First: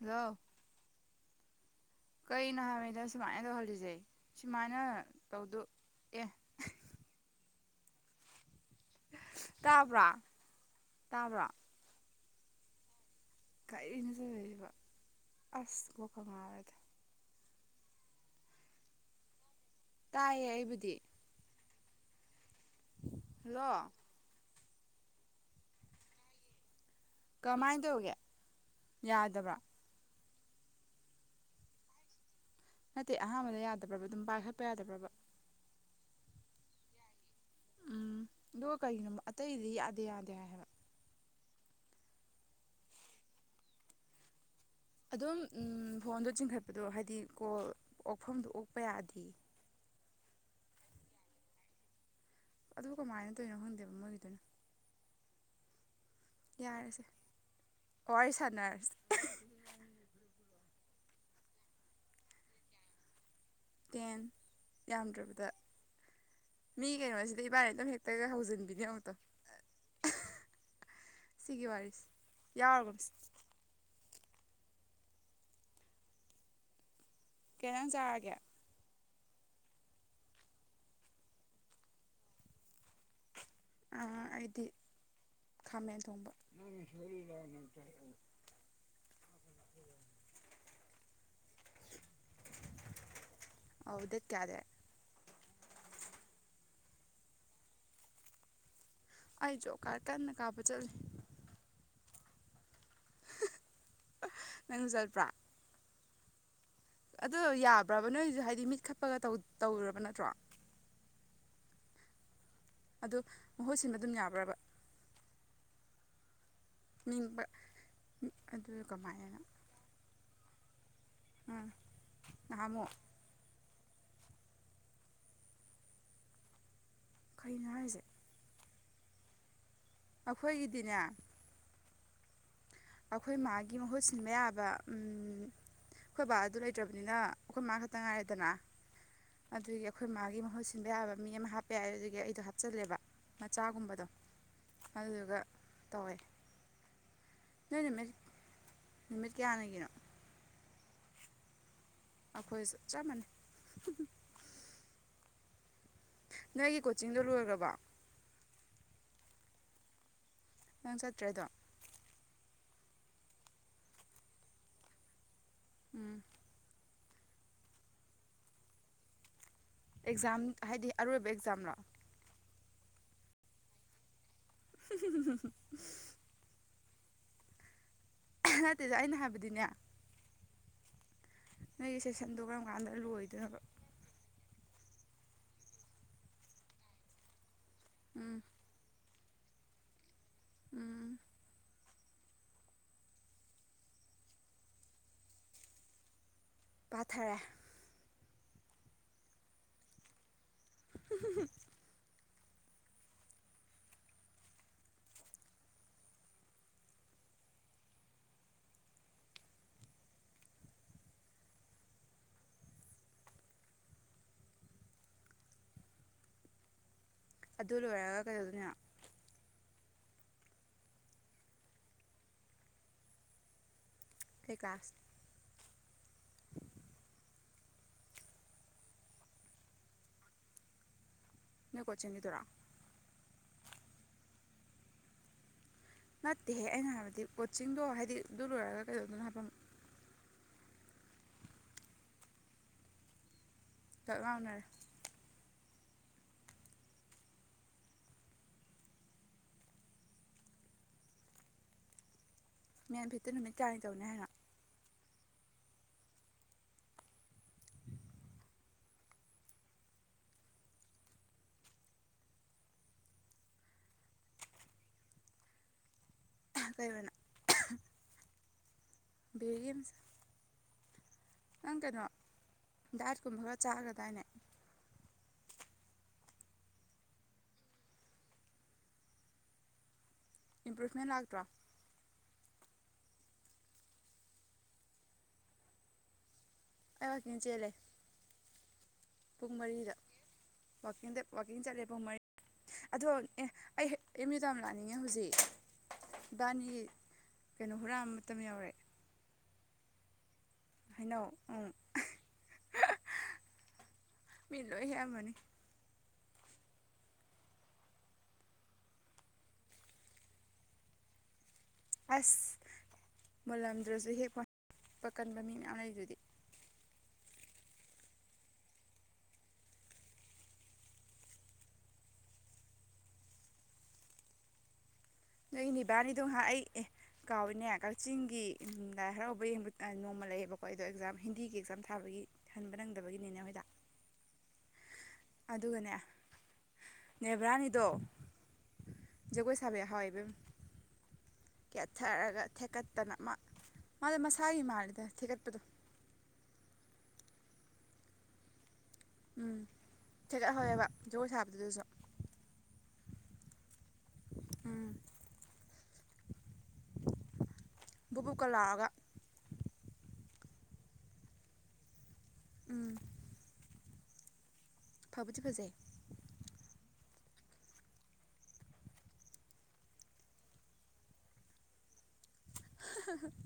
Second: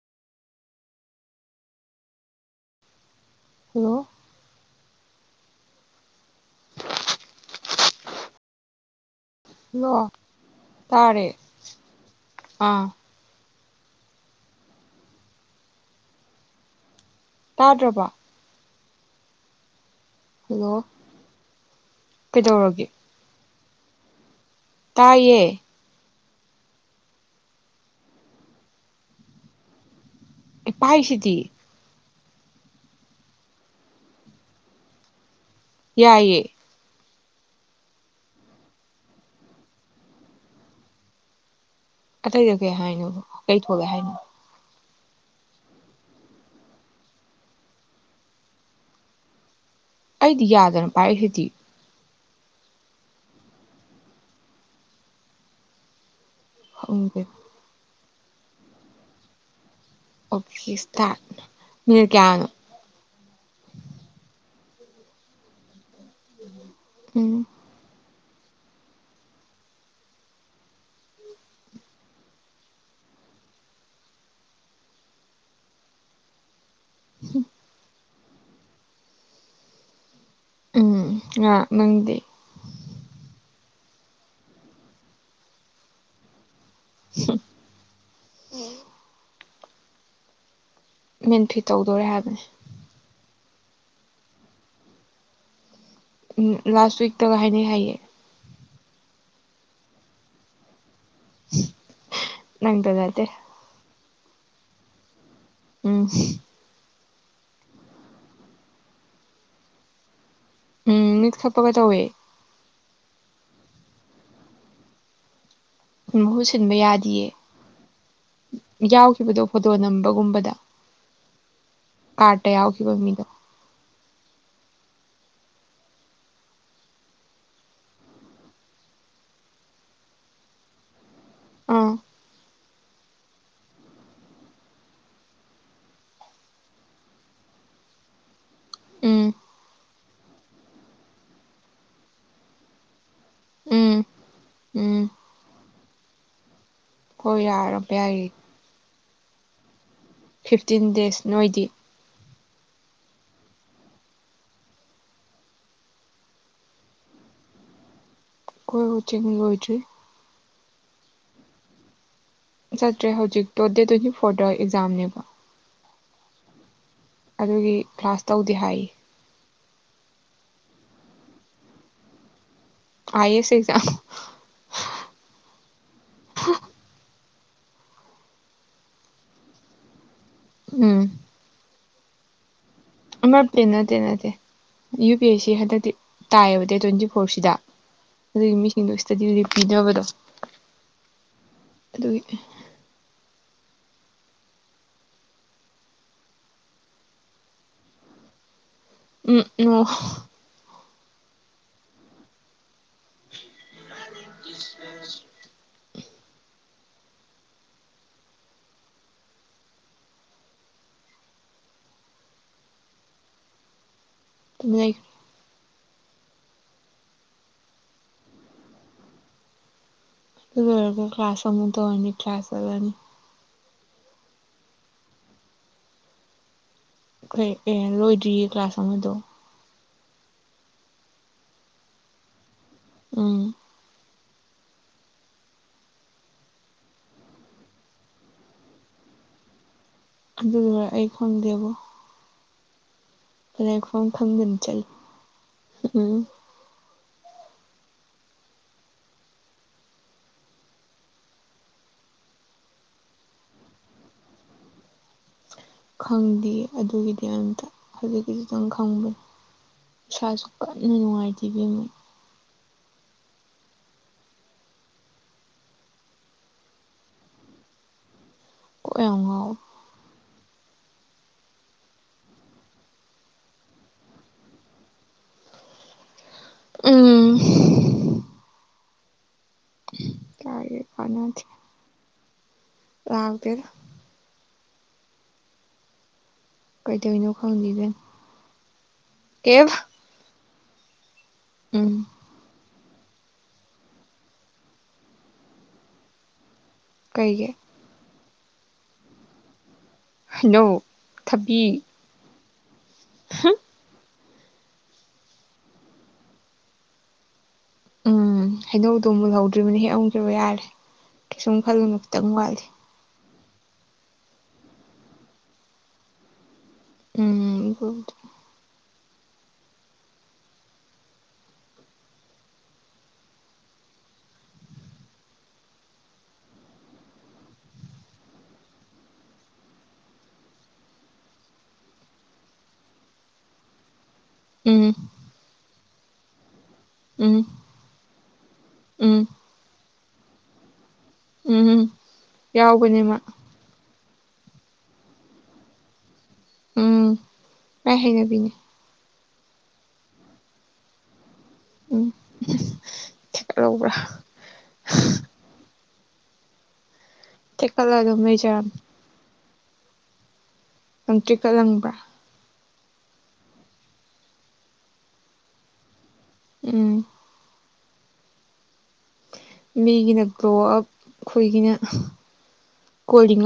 Hello ꯀꯩꯅꯣ ꯍꯥꯏꯕꯅꯤꯗ ꯁꯨꯝꯃꯥꯢꯅ ꯇꯧꯍꯜꯂꯤꯁꯦ ꯍꯜꯂꯣ ꯁꯨꯃꯥꯢꯅ ꯇꯧꯗꯨ ꯑꯦ ꯍꯂꯣ ꯇꯥꯕ꯭ꯔꯥ ꯇꯥꯔꯦ ꯇꯥꯕ꯭ꯔꯥ ꯑꯥ ꯀꯔꯤꯅꯣ ꯇꯧꯔꯩꯁꯤꯕꯨ ꯑꯁ ꯀꯣꯛꯀ ꯉꯥꯎꯔꯦꯗ ꯇꯥꯗ꯭ꯔꯕꯣ ꯇꯥꯢꯌꯦ ꯍꯜꯂꯣ ꯑꯩꯕꯨꯗꯤ ꯀꯩꯗꯧꯔꯒꯦ ꯍꯜꯂꯣ ꯇꯥꯢꯌꯦ ꯀꯃꯥꯢ ꯇꯧꯒꯦ ꯌꯥꯗꯕ꯭ꯔ ꯑꯩ ꯄꯥꯢꯁꯤꯗꯤ ꯅꯠꯇꯦ ꯑꯍꯥꯟꯕꯗ ꯌꯥꯗꯕ꯭ꯔꯕ ꯑꯗꯨꯝ ꯄꯥꯢꯈꯠꯄ ꯌꯥꯗꯕ꯭ꯔꯕ ꯌꯥꯢꯌꯦ ꯎꯝ ꯑꯗꯨꯒ ꯀꯩꯒꯤꯅꯣꯕ ꯑꯇꯩꯒꯤꯗꯤ ꯌꯥꯗꯦ ꯌꯥꯗꯦ ꯍꯥꯏ ꯍꯥꯏꯕ ꯑꯇꯩꯗꯣ ꯀꯩ ꯍꯥꯢꯅꯣꯕ ꯀꯩ ꯊꯣꯛꯂꯑꯦ ꯍꯥꯢꯅꯣ ꯑꯗꯨꯝ ꯎꯝ ꯐꯣꯟꯗꯣ ꯆꯤꯡꯈꯠꯄꯗꯣ ꯍꯥꯏꯗꯤ ꯀꯣꯜ ꯑꯣꯛꯐꯝꯗꯣ ꯑꯣꯛꯄ ꯌꯥꯗꯦ ꯑꯩꯗꯤ ꯌꯥꯗꯅ ꯄꯥꯢꯔꯤꯁꯤꯗꯤ ꯑꯗꯨꯕꯨ ꯀꯃꯥꯢꯅ ꯇꯧꯔꯤꯅꯣ ꯈꯪꯗꯦꯕ ꯃꯣꯢꯒꯤꯗꯨꯅ ꯌꯥꯔꯦꯁꯦ ꯈꯪꯗꯦ ꯍꯣ ꯑꯩ ꯁꯥꯟꯅ [unintelligible] ꯑꯣꯛꯈꯦ ꯁꯇ꯭ꯔꯠ ꯃꯤꯅꯠ ꯀꯥꯌꯥꯅꯣ ꯇꯦꯟ ꯌꯥꯝꯗ꯭ꯔꯕꯗ ꯃꯤ ꯎꯝ ꯀꯩꯅꯣꯁꯤꯗ ꯏꯕꯥꯟꯅꯤ ꯑꯗꯨꯝ ꯍꯦꯛ ꯇꯩꯅꯍꯧꯖꯤꯟꯕꯤꯅꯤ ꯌꯦꯡꯉꯨ ꯇꯨ ꯁꯤꯒꯤ ꯋꯥꯔꯤꯁꯤ ꯌꯥꯎꯔꯒꯨꯝꯁꯤ ꯀꯩ ꯏꯟꯖꯥꯡ ꯆꯥꯔꯒꯦ ꯎꯝ ꯉꯥ ꯅꯪꯗꯤ ꯑꯥ ꯑꯩꯗꯤ꯬꯬꯬꯬꯬ꯈꯥꯃꯦꯟ ꯊꯣꯡꯕ ꯅꯪꯅ ꯁꯣꯢꯔꯤꯔ ꯑꯃꯨꯛ ꯇꯥꯛꯑꯣ ꯃꯦꯟꯐꯤꯠ ꯇꯧꯗꯧꯔꯦ ꯍꯥꯏꯕꯅꯦ ꯑꯧ ꯗꯦꯠ ꯀꯌꯥꯗꯩ ꯎꯝ ꯂꯥꯁ ꯋꯤꯛꯇꯒ ꯍꯥꯏꯅꯩ ꯍꯥꯏꯌꯦ ꯑꯩ ꯖꯣꯞ ꯀ꯭ꯔꯥꯠ ꯀꯟꯅ ꯀꯥꯞꯄ ꯆꯠꯂꯤ ꯍꯨꯝ ꯍꯥ ꯅꯪꯇ ꯅꯠꯇꯦ ꯅꯪꯖꯨ ꯆꯠꯄ꯭ꯔꯥ ꯎꯝ ꯍꯝ ꯑꯗꯨꯗꯣ ꯌꯥꯕ꯭ꯔꯕ ꯅꯣꯢꯖꯨ ꯍꯥꯢꯗꯤ ꯃꯤꯠ ꯈꯞꯄꯒ ꯇꯧ ꯇꯧꯔꯨꯔꯕ ꯅꯠꯇ꯭ꯔꯣ ꯎꯝ ꯃꯤꯠ ꯈꯞꯄꯒ ꯇꯧꯋꯦ ꯑꯗꯨ ꯃꯍꯨꯠ ꯁꯤꯟꯕ ꯑꯗꯨꯝ ꯌꯥꯕ꯭ꯔꯕ ꯃꯍꯨꯠꯁꯤ ꯁꯤꯟꯕ ꯌꯥꯗꯤꯌꯦ ꯃꯤꯡꯕ ꯑꯗꯨ ꯀꯃꯥꯏꯅ ꯌꯥꯎꯈꯤꯕꯗꯣ ꯐꯣꯇꯣ ꯅꯝꯕꯒꯨꯝꯕꯗ ꯎꯝ ꯀꯥ꯭ꯔꯠꯇ ꯅꯍꯥꯟꯃꯨꯛ ꯌꯥꯎꯈꯤꯕ ꯃꯤꯗꯣ꯫ ꯀꯩꯅꫭ ꯍꯥꯏꯖꯦ ꯑꯩꯈꯣꯏꯒꯤꯗꯤꯅꯦ ꯑꯥ ꯑꯈꯣꯏ ꯃꯥꯒꯤ ꯃꯍꯨꯠ ꯁꯤꯟꯕ ꯌꯥꯕ ꯎꯝ ꯑꯈꯣꯏ ꯕꯥꯗꯣ ꯂꯩꯇ꯭ꯔꯥꯅꯤꯅ ꯑꯈꯣꯏ ꯃꯥ ꯈꯇꯪ ꯉꯥꯏꯔꯦꯗꯅꯥ ꯎꯝ ꯑꯗꯨꯏꯒꯤ ꯑꯈꯣꯏ ꯃꯥꯒꯤ ꯃꯍꯨꯠ ꯁꯤꯟꯕ ꯌꯥꯕ ꯃꯤ ꯑꯃ ꯍꯥꯄ ꯌꯥꯏ ꯑꯗꯨꯒꯤ ꯑꯩꯗꯣ ꯍꯞꯆꯜꯂꯦꯕ ꯎꯝ ꯃꯆꯥꯒꯨꯝꯕꯗꯣ ꯎꯝ ꯑꯗꯨꯗꯨꯒ ꯇꯧꯔꯦ꯫ ꯍꯣꯏ ꯌꯥꯔꯕ ꯌꯥꯏꯑꯦ꯫ ꯅꯨꯃꯤꯠ ꯀꯌꯥꯅꯤꯒꯤꯅꯣ꯫ ꯐꯤꯐꯇꯤꯟ ꯗꯦꯖ꯭ꯁ ꯅꯣꯏꯗꯤ꯫ ꯑꯈꯣꯏꯁꯨ ꯆꯞ ꯃꯥꯅꯩ ꯫ ꯅꯣꯏꯒꯤ ꯀꯣꯆꯤꯡꯗꯣ ꯂꯣꯏꯒꯕꯣ꯫ ꯑꯈꯣꯏ ꯀꯣꯆꯤꯡ ꯂꯣꯏꯗ꯭ꯔꯤ꯫ ꯅꯪ ꯆꯠꯇꯔꯦ ꯑꯗꯨꯝ ꯆꯠꯇ꯭ꯔꯦ ꯍꯧꯖꯤꯛꯇꯣ ꯗꯦꯠ ꯇ꯭ꯋꯦꯟꯇꯤꯐꯣꯔꯗ ꯑꯦꯛꯖꯝꯅꯦꯕ꯫ ꯎꯝ ꯑꯗꯨꯒꯤ ꯀ꯭ꯂꯥꯁ ꯇꯧꯗꯦ ꯍꯥꯏꯌꯦ꯫ ꯑꯧꯛꯖꯝ ꯍꯥꯏꯗꯤ ꯑꯔꯣꯏꯕ ꯑꯦꯛꯖꯝ ꯔꯣ꯫ ꯑꯥꯏ ꯑꯦꯁ ꯑꯦꯛꯖꯝ꯫ [unintelligible] ꯅꯠꯇꯦꯗ ꯑꯩꯅ ꯍꯥꯏꯕꯗꯤꯅꯦ ꯎꯝ [unintelligible] ꯂꯣꯏꯗꯣꯏꯅꯣꯕ ꯑꯃꯇꯦ ꯅꯠꯇꯦ ꯅꯠꯇꯦ꯫ ꯌꯨ ꯄꯤ ꯑꯦꯁ ꯁꯤ ꯍꯟꯗꯛꯇꯤ ꯇꯥꯏꯌꯦꯕ ꯗꯦꯠ ꯇ꯭ꯋꯦꯟꯇꯤ ꯐꯣꯔ ꯁꯤꯗꯥ꯫ ꯎꯝ ꯑꯗꯨꯏ ꯃꯤꯁꯤꯡꯗꯣ ꯑꯗꯨꯒꯤ ꯄꯤꯗꯕꯗꯣ꯫ ꯎꯝ ꯑꯗꯨꯒꯤ ꯄꯥꯊꯔꯦ꯫ ꯎꯝ ꯎꯝ [unintelligible] [unintelligible] [unintelligible] ꯑꯗꯨ ꯂꯣꯏꯔꯒ ꯀꯩꯗꯧꯗꯣꯏꯅꯣ꯫ ꯑꯗꯨꯔꯣꯏꯔꯒ ꯀ꯭ꯂꯥꯁ ꯑꯃꯨꯛ ꯇꯧꯔꯅꯤ ꯀ꯭ꯂꯥꯁ ꯆꯠꯂꯅꯤ꯫ ꯀꯩ ꯀ꯭ꯂꯥꯁ ꯀꯩ ꯑꯦ ꯂꯣꯏꯗ꯭ꯔꯤꯌꯦ ꯀ꯭ꯂꯥꯁ ꯑꯃꯗꯣ꯫ ꯅꯣꯏ ꯀꯣꯆꯤꯡꯒꯤꯗꯨꯔꯣ꯫ ꯎꯝ꯫ ꯅꯠꯇꯦꯍꯦ ꯑꯩꯅ ꯍꯥꯏꯕꯗꯤ ꯀꯣꯆꯤꯡꯗꯣ ꯍꯥꯏꯗꯤ ꯑꯗꯨ ꯂꯣꯏꯔꯒ ꯀꯩꯗꯧꯗꯣꯏꯅꯣ ꯍꯥꯏꯕ ꯑꯃꯨꯛ꯫ ꯑꯗꯨ ꯂꯣꯏꯔ ꯑꯩ ꯈꯪꯗꯦꯕꯣ꯫ ꯄꯥꯂꯦꯞꯐꯝ ꯈꯪꯗꯅ ꯉꯥꯎꯅꯔꯦ ꯆꯠꯂꯤ꯫ ꯎꯝ꯫ ꯃꯦꯟꯐꯤꯠ ꯇꯤ ꯅꯨꯃꯤꯠ ꯀꯌꯥꯅꯤ ꯇꯧꯅꯤ ꯍꯥꯏꯅꯣ꯫ ꯈꯪꯗꯤꯌꯦ ꯑꯗꯨꯒꯤꯗꯤ ꯑꯩꯝꯇ ꯍꯧꯖꯤꯛꯀꯤꯗꯨꯗꯪ ꯈꯪꯕꯅꯦ ꯏꯁꯥꯁꯨ ꯀꯟꯅ ꯅꯨꯡꯉꯥꯏꯇꯦ ꯏꯕꯦꯃ꯫ [inaudible] ꯀꯣꯛ ꯌꯥꯝ ꯉꯥꯎꯋꯦ ꯕꯦꯔꯤꯝꯁ ꯅꯪ ꯀꯩꯅꫭ ꯗꯥꯠꯀꯨꯝꯕ ꯈꯔꯆꯥꯈꯔꯗꯥꯏꯅꯦ꯫ ꯝꯝꯝ ꯀꯥꯏꯗꯩ ꯏꯝꯄ꯭ꯔꯨꯚꯃꯦꯟ ꯂꯥꯛꯇ꯭ꯔꯣ ꯀꯥꯅꯗꯦ꯫ ꯂꯥꯛꯇꯦꯗ꯫ ꯑꯩ ꯀꯩꯗꯧꯏꯅꫭ ꯋꯥꯛꯀꯤꯡ ꯈꯪꯗꯦ ꯆꯦꯜꯂꯦ ꯏꯕꯦꯝ꯫ ꯄꯨꯡ ꯃꯔꯤꯗ꯫ [unintelligible] ꯋꯥꯜꯀꯤꯡ ꯆꯠꯂꯦ ꯎꯝ ꯄꯨꯡ ꯃꯔꯤ ꯑꯗꫭ ꯑꯦ ꯑꯩ ꯑꯦꯝ ꯌꯨ ꯇꯝ ꯂꯥꯛꯅꯤꯡꯉꯦ ꯍꯧꯖꯤꯛ ꯏꯕꯥꯅꯤ ꯀꯩꯒꯤ ꯀꯩꯅꫭ ꯍꯨꯔꯥꯝ ꯇꯝ ꯌꯧꯔꯦ꯫ ꯍꯩꯅꯧ ꯍꯩꯅꯧ ꯎꯝ ꯊꯕꯤ꯫ ꯍꯝ꯫ ꯃꯤ ꯂꫭꯏ ꯍꯦꯛꯑꯝꯑꯅꯤ꯫ ꯎꯝ ꯍꯩꯅꯧꯗꯨ ꯃꯨꯜꯍꯧꯗ꯭ꯔꯤꯕꯅꯤ ꯍꯦꯛꯑꯝꯒꯤꯕ ꯌꯥꯔꯦ꯫ ꯁꯨꯝ ꯈꯜꯂꯨꯅꯨ ꯈꯤꯊꯪ ꯑꯁ ꯋꯥꯠꯂꯤ꯫ ꯃꯨꯜꯂꯝꯗ꯭ꯔꯁꯨ ꯍꯦꯛꯄ ꯄꯛꯀꯟꯕ ꯃꯤ ꯃꯌꯥꯝ ꯂꯩꯗꯨꯗꯤ꯫ ꯝꯝ ꯅꫭꯏ ꯅꯤꯕꯥꯅꯤꯗꯨ ꯉꯍꯥꯛ ꯑꯩ ꯀꯥꯎꯏꯅꯦ ꯀꯥꯛꯆꯤꯡꯒꯤ ꯂꯥꯏ ꯍꯔꯥꯎꯕ ꯌꯦꯡꯕ ꯑ ꯅꫭꯡꯃ ꯂꯩꯌꯦꯕꯀꫭ ꯑꯗꫭ ꯍꯤꯟꯗꯤꯒꯤ ꯑꯦꯛꯖꯥꯝ ꯊꯥꯕꯒꯤ ꯍꯟꯕ ꯅꯪꯗꯕ ꯅꯦꯅꯦ ꯍꫭꯏꯗ꯫ ꯝꯝ ꯑꯗꯨꯒꯅꯦ ꯎꯝ ꯅꯦꯕ꯭ꯔꯥꯅꯤꯗꫭ ꯎꯝ ꯖꯒꫭꯏ ꯁꯥꯕ ꯌꯥꯎꯍꯧꯑꯦ꯫ ꯝ ꯎꯝ ꯀꯦꯊꯔꯒ ꯌꯥꯎꯕꯅꯦ ꯊꯦꯀꯠꯇꯅ ꯃꯥ ꯃ ꯃꯥꯗꫭ ꯃꯁꯥꯒꯤ ꯃꯥꯜꯂꯤꯗ ꯊꯦꯀꯠꯄꯗꯨ꯫ ꯝꯝ ꯃꯥꯏ ꯍꯩꯅꯕꯤꯅꯦ꯫ ꯝꯝ ꯊꯦꯀꯠꯍꯧꯑꯦꯕ ꯖꯒꫭꯏ ꯁꯥꯕ ꯗꯨꯗꯁꯨ ꯊꯦꯀꯠꯑꯧ [unintelligible] ꯊꯦꯀꯠꯂꯒ ꯕꯨꯞ ꯕꯨꯞꯀ ꯃꯩꯆꯔꯝ꯫ ꯂꯥꯎꯔꯒ ꯂꯪꯇ꯭ꯔꯤꯛꯀ ꯂꯪꯕ꯭ꯔꯥ꯫ ꯎꯝ ꯐꯕꯨꯗꯤ ꯐꯖꯩ꯫ ꯎꯝ ꯃꯤꯒꯤꯅ ꯒ꯭ꯔꯣꯋ ꯑꯞ ꯑꯈꯣꯏꯒꯤꯅ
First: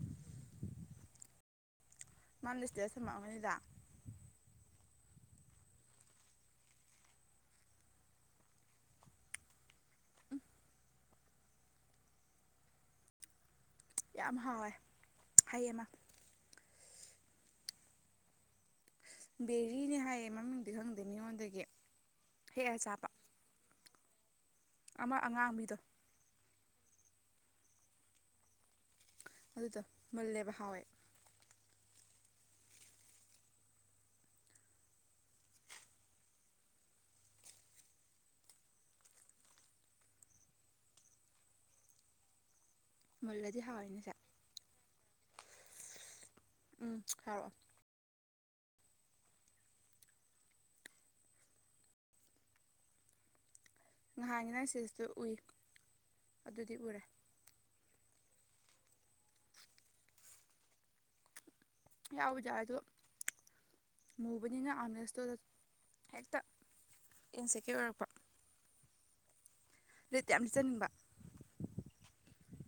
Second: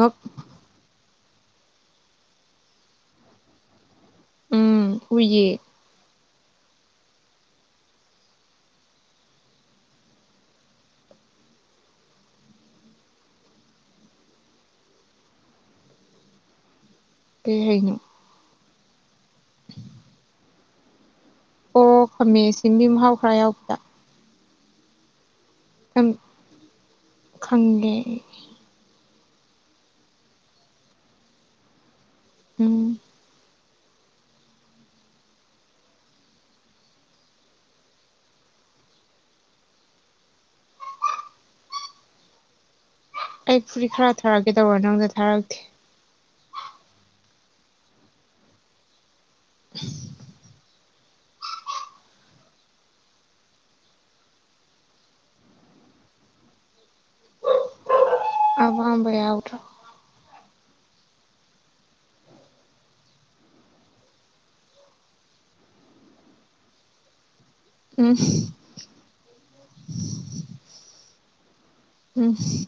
[unintelligible] ꯃꯅꯥ [unintelligible] ꯎꯝ ꯎꯏꯌꯦ ꯌꯥꯝ ꯍꯥꯎꯑꯦ ꯍꯩ ꯑꯃ ꯀꯩ ꯍꯩꯅꯣ ꯕꯦꯔꯤꯅꯤ ꯍꯥꯏꯌꯦ ꯃꯃꯤꯡ [unintelligible] ꯑꯣ ꯈꯥꯃꯦꯟꯁꯤꯟꯒꯤ ꯃꯍꯥꯑꯣ ꯈꯔ ꯌꯥꯑꯣꯕꯥꯗꯣ ꯑꯃꯥ ꯑꯉꯥꯕꯤꯗꯨ ꯈꯟꯒꯦ ꯑꯗꯨꯗꯣ ꯃꯨꯂꯦꯕ ꯍꯥꯎꯌꯦ ꯎꯝ ꯑꯩ ꯃꯨꯜꯂꯗꯤ ꯐꯨꯔꯤꯠ ꯍꯥꯎꯋꯤꯅꯦꯁꯦ ꯈꯔ ꯊꯔꯀꯦ ꯇꯧꯔ ꯅꯉꯣꯟꯗ ꯊꯔꯛꯇꯦ ꯎꯝ ꯍꯥꯏꯔꯛꯑꯣ [inaudible] ꯅꯥꯍꯟꯒꯤ ꯅꯥꯟꯒꯤ ꯁꯇꯦꯁꯠꯇꯣ ꯎꯏ ꯑꯗꯨꯗꯤ ꯎꯔꯦ ꯑꯄꯥꯝꯕꯥ ꯌꯥꯎꯗꯔꯣ ꯌꯥꯎꯏꯗ ꯑꯗꯨ ꯃꯨꯕꯅꯤꯅ ꯑꯔꯃꯂꯦꯁꯠꯇꯨ ꯍꯦꯛꯇ ꯏꯟꯁꯦꯀ꯭ꯌꯣꯔ ꯑꯣꯏꯔꯛꯄ ꯎꯝ ꯎꯝ [unintelligible]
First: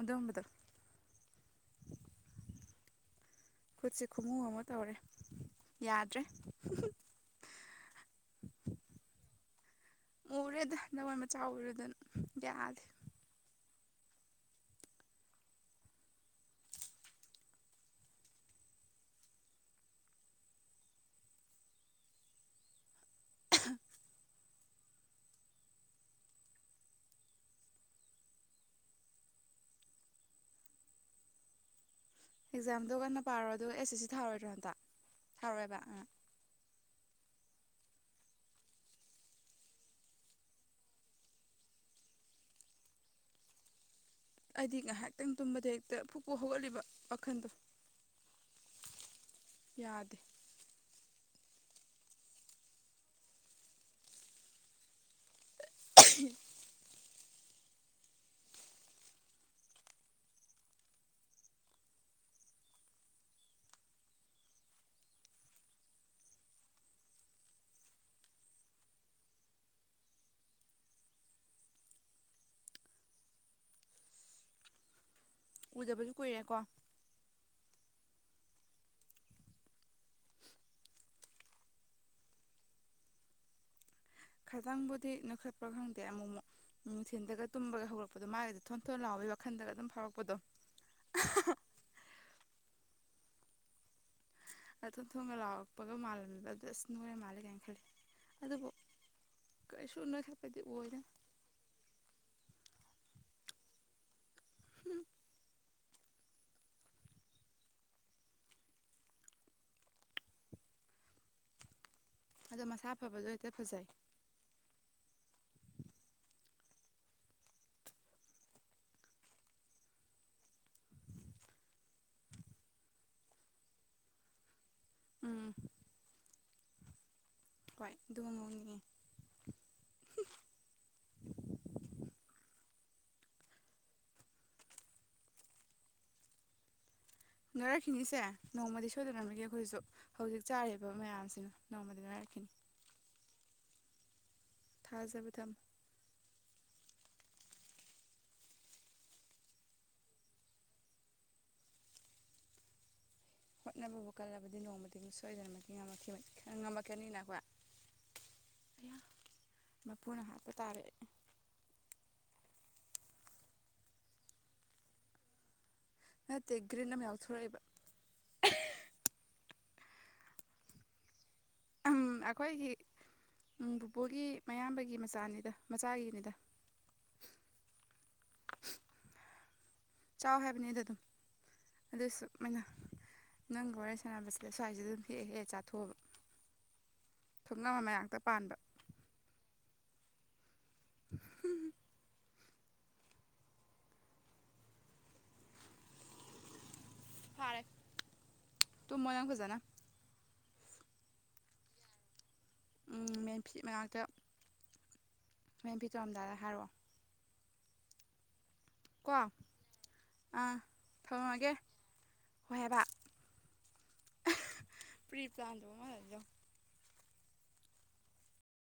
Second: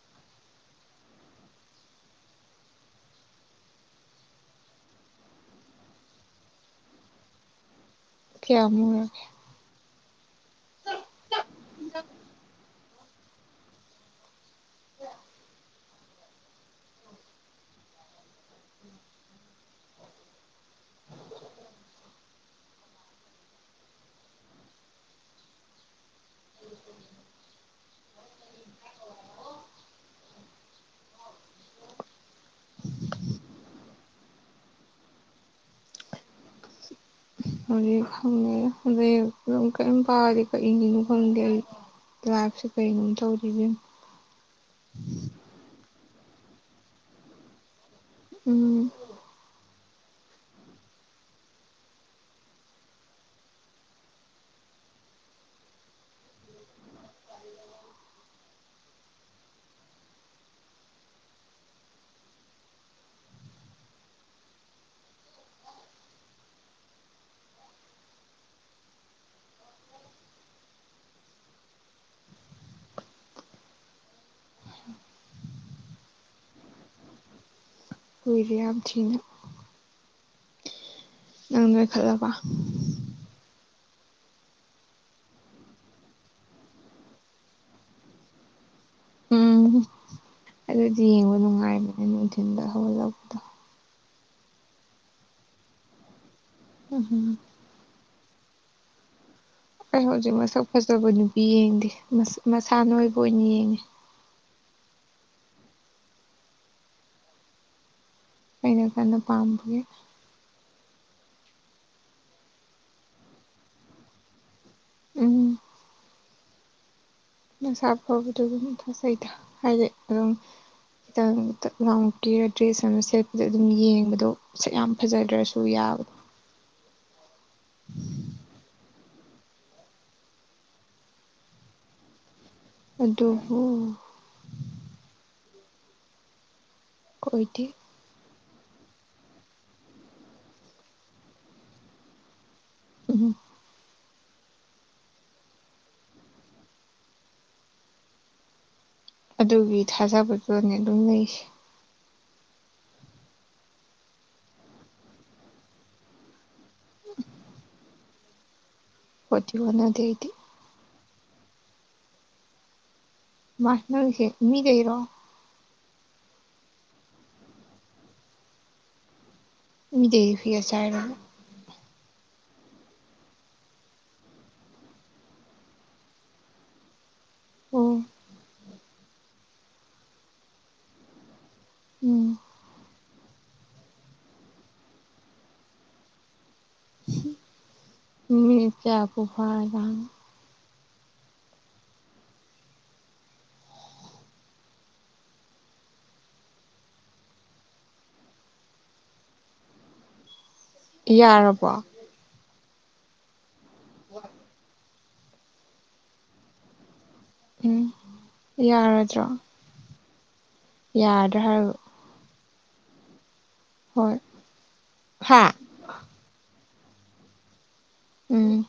ꯑꯗꯨꯝꯕꯗꯣ ꯈꯨꯠꯁꯤ ꯈꯨꯃꯨ ꯑꯃ ꯇꯧꯔꯦ ꯌꯥꯗꯔꯦ ꯀꯌꯥꯃꯨꯛꯔꯒꯦ ꯃꯨꯔꯦꯗ ꯂꯋꯥꯏ ꯃꯆꯥ ꯑꯣꯏꯔꯨꯗꯅ [unintelligible] ꯌꯥꯗꯦ [inaudible] [inaudible] ꯑꯀꯖꯝꯗꯨ ꯀꯥꯅ ꯄꯔꯣ ꯑꯗꯨꯒ ꯑꯏ ꯑꯏ ꯁꯤ ꯊꯔꯣꯏꯗꯔꯣ ꯍꯟꯗꯀ ꯊꯥꯔꯣꯏꯕ [unintelligible] ꯑꯩꯗꯤ ꯉꯥꯏꯍꯛꯇꯪ ꯇꯨꯝꯕꯗ ꯍꯦꯛꯠ ꯐꯨꯛ ꯐꯨꯛ ꯍꯧꯒꯠꯂꯤꯕ ꯋꯥꯈꯜꯗꯣ ꯎꯝ ꯌꯥꯗꯦ [inaudible] ꯎꯗꯕꯁꯨ ꯀꯨꯏꯔꯦ ꯀꯣ ꯀꯨꯏꯔꯦ ꯌꯥꯝ ꯊꯤꯟ ꯅꯪ ꯅꯣꯏꯈꯠꯂꯕ꯭ꯔꯥ ꯀꯤꯗꯥꯪꯕꯨꯗꯤ ꯅꯣꯏꯈꯠꯄꯔꯥ ꯈꯪꯗꯦ ꯑꯃꯨ ꯃꯨꯛꯄꯨꯗꯤ ꯅꯨꯊꯤꯟꯗꯒ ꯇꯨꯝꯕ ꯍꯧꯒꯠꯂꯛꯞꯗ ꯃꯥꯏꯒ ꯊꯣꯜ ꯊꯣꯅ ꯂꯑꯣꯋꯤ ꯋꯈꯟꯗ ꯎꯝ ꯑꯗꯨꯝ ꯐꯥꯑꯣ ꯑꯗꯨꯗꯤ ꯌꯦꯡꯕ ꯅꯨꯡꯉꯥꯏꯔꯃꯅꯤ [unintelligible] [unintelligible] ꯑꯁ ꯅꯣꯏꯔꯥ ꯎꯝꯍꯝ ꯃꯥꯜꯂꯦ ꯀꯥꯏ ꯈꯜꯂꯦ ꯑꯗꯨꯕꯨ ꯀꯩꯁꯨ ꯑꯪ ꯍꯧꯖꯤꯛ ꯅꯣꯏꯈꯠꯄꯗꯤ ꯃꯁꯛ ꯑꯣꯏꯗ ꯐꯖꯕ ꯅꯨꯄꯤ ꯌꯦꯡꯗꯦ ꯃꯁꯥꯅꯣꯏꯕ ꯑꯣꯏ ꯌꯦꯡꯉꯤ [inaudible] ꯑꯩꯅꯣꯏꯈꯠꯄ ꯄꯥꯝꯕꯒꯤ ꯑꯗꯣ ꯃꯁꯥ ꯐꯕꯗꯣ ꯍꯦꯛꯇ ꯐꯖꯩ ꯎꯝ ꯃꯁꯥ ꯐꯕꯗꫭ ꯑꯗꯨꯝ ꯐꯖꯩꯗ ꯍꯥꯏꯗꯤ ꯑꯗꯨꯝ ꯈꯤꯇꯪ ꯗꯛ ꯂꯥꯎꯅ ꯀꯦꯔꯒ ꯗ꯭ꯔꯦꯖ ꯑꯃ ꯁꯦꯠꯄꯗ ꯑꯗꯨꯝ ꯌꯦꯡꯕꯗꯣ ꯁꯛ ꯌꯥꯝ ꯎꯝ ꯐꯖꯗ꯭ꯔꯁꯨ ꯌꯥꯕ ꯍꫭꯏ [unintelligible] ꯑꯗꯨꯕꯨ ꯑꯣꯏꯗꯦ [unintelligible] ꯅꯣꯡꯃꯗꯤ ꯁꯣꯏꯗꯅꯃꯛꯀꯤ ꯑꯩꯈꯣꯏꯁꯨ ꯍꯩꯖꯤꯛ ꯆꯥꯔꯤꯕ ꯃꯌꯥꯝꯁꯤꯅ ꯅꯣꯡꯃꯗꯤ ꯅꫭꯏꯔꯛꯈꯤꯅꯤ ꯎꯝ ꯊꯥꯖꯕ ꯊꯝꯃꯨ ꯑꯗꯨꯒꯤ ꯊꯥꯖꯕꯗꯨꯅꯅꯦ ꯑꯗꯨꯝ ꯂꯩꯁꯦ ꯍꯣꯠꯅꯕꯕꯨ ꯀꯜꯂꯗꯤ ꯅꯣꯡꯃꯗꯤ ꯁꯣꯏꯗꯅꯃꯛꯀꯤ ꯉꯃꯛꯈꯤ ꯉꯃꯛꯀꯅꯤ ꯅ ꯑꯩꯈꫭꯏ [unintelligible] ꯏꯃ ꯅꯣꯏꯁꯦ ꯃꯤꯗꯩꯔꯣ ꯅꯠꯇꯦ ꯒ꯭ꯔꯤꯟ ꯑꯃ ꯌꯥꯎꯊꯣꯡꯔꯛ ꯏꯕ [unintelligible] ꯑꯝ ꯑꯩꯈꯣꯏꯒꯤ ꯄꯨꯄꯨꯒꯤ ꯃꯌꯥꯝꯕꯒꯤ ꯃꯆꯥꯅꯤꯗ ꯃꯆꯥꯒꯤꯅꯤꯗ ꯑꯣ ꯆꯥꯎ ꯍꯥꯏꯕꯅꯤꯗ ꯑꯗꯨꯝ ꯑꯗꯨꯏꯁꯨ ꯎꯝ ꯑꯃꯅ ꯅꯪꯒ ꯋꯥꯔꯤ ꯁꯥꯅꯕꯁꯤꯗ ꯁ꯭ꯋꯥꯏꯁꯤꯗ ꯍꯦꯛꯑ ꯍꯦꯛꯑ ꯆꯥꯊꯣꯛꯑꯕ ꯊꯣꯡꯅꯝ ꯃꯌꯥꯛꯇ ꯄꯥꯟꯕ ꯃꯤꯅꯠ ꯀꯌꯥꯕꯨ ꯐꯥꯔꯖꯥꯠꯅꯣ ꯐꯥꯔꯦ ꯇꯨꯝꯃꯣ ꯅꯪ ꯐꯖꯅ ꯌꯥꯔꯕꯣ ꯎꯝ ꯐꯦꯟ ꯃꯅꯥꯛꯇ ꯍꯧꯔꯦꯟ ꯐꯤ ꯇꯧꯔꯝꯗꯥꯏꯗ ꯍꯥꯏꯔꯛꯑꯣ ꯎꯝ ꯌꯥꯔꯗ꯭ꯔꯣ ꯑ ꯊꯝꯃꯒꯦ ꯍꯣꯏ ꯍꯥꯏꯕ ꯍꯣꯏ [unintelligible] ꯄ꯭ꯔꯤ ꯍꯥ ꯄ꯭ꯂꯥꯟ ꯇꯧꯕ ꯃꯥꯜꯂꯗ꯭ꯔ‌ꯣ ꯎꯝ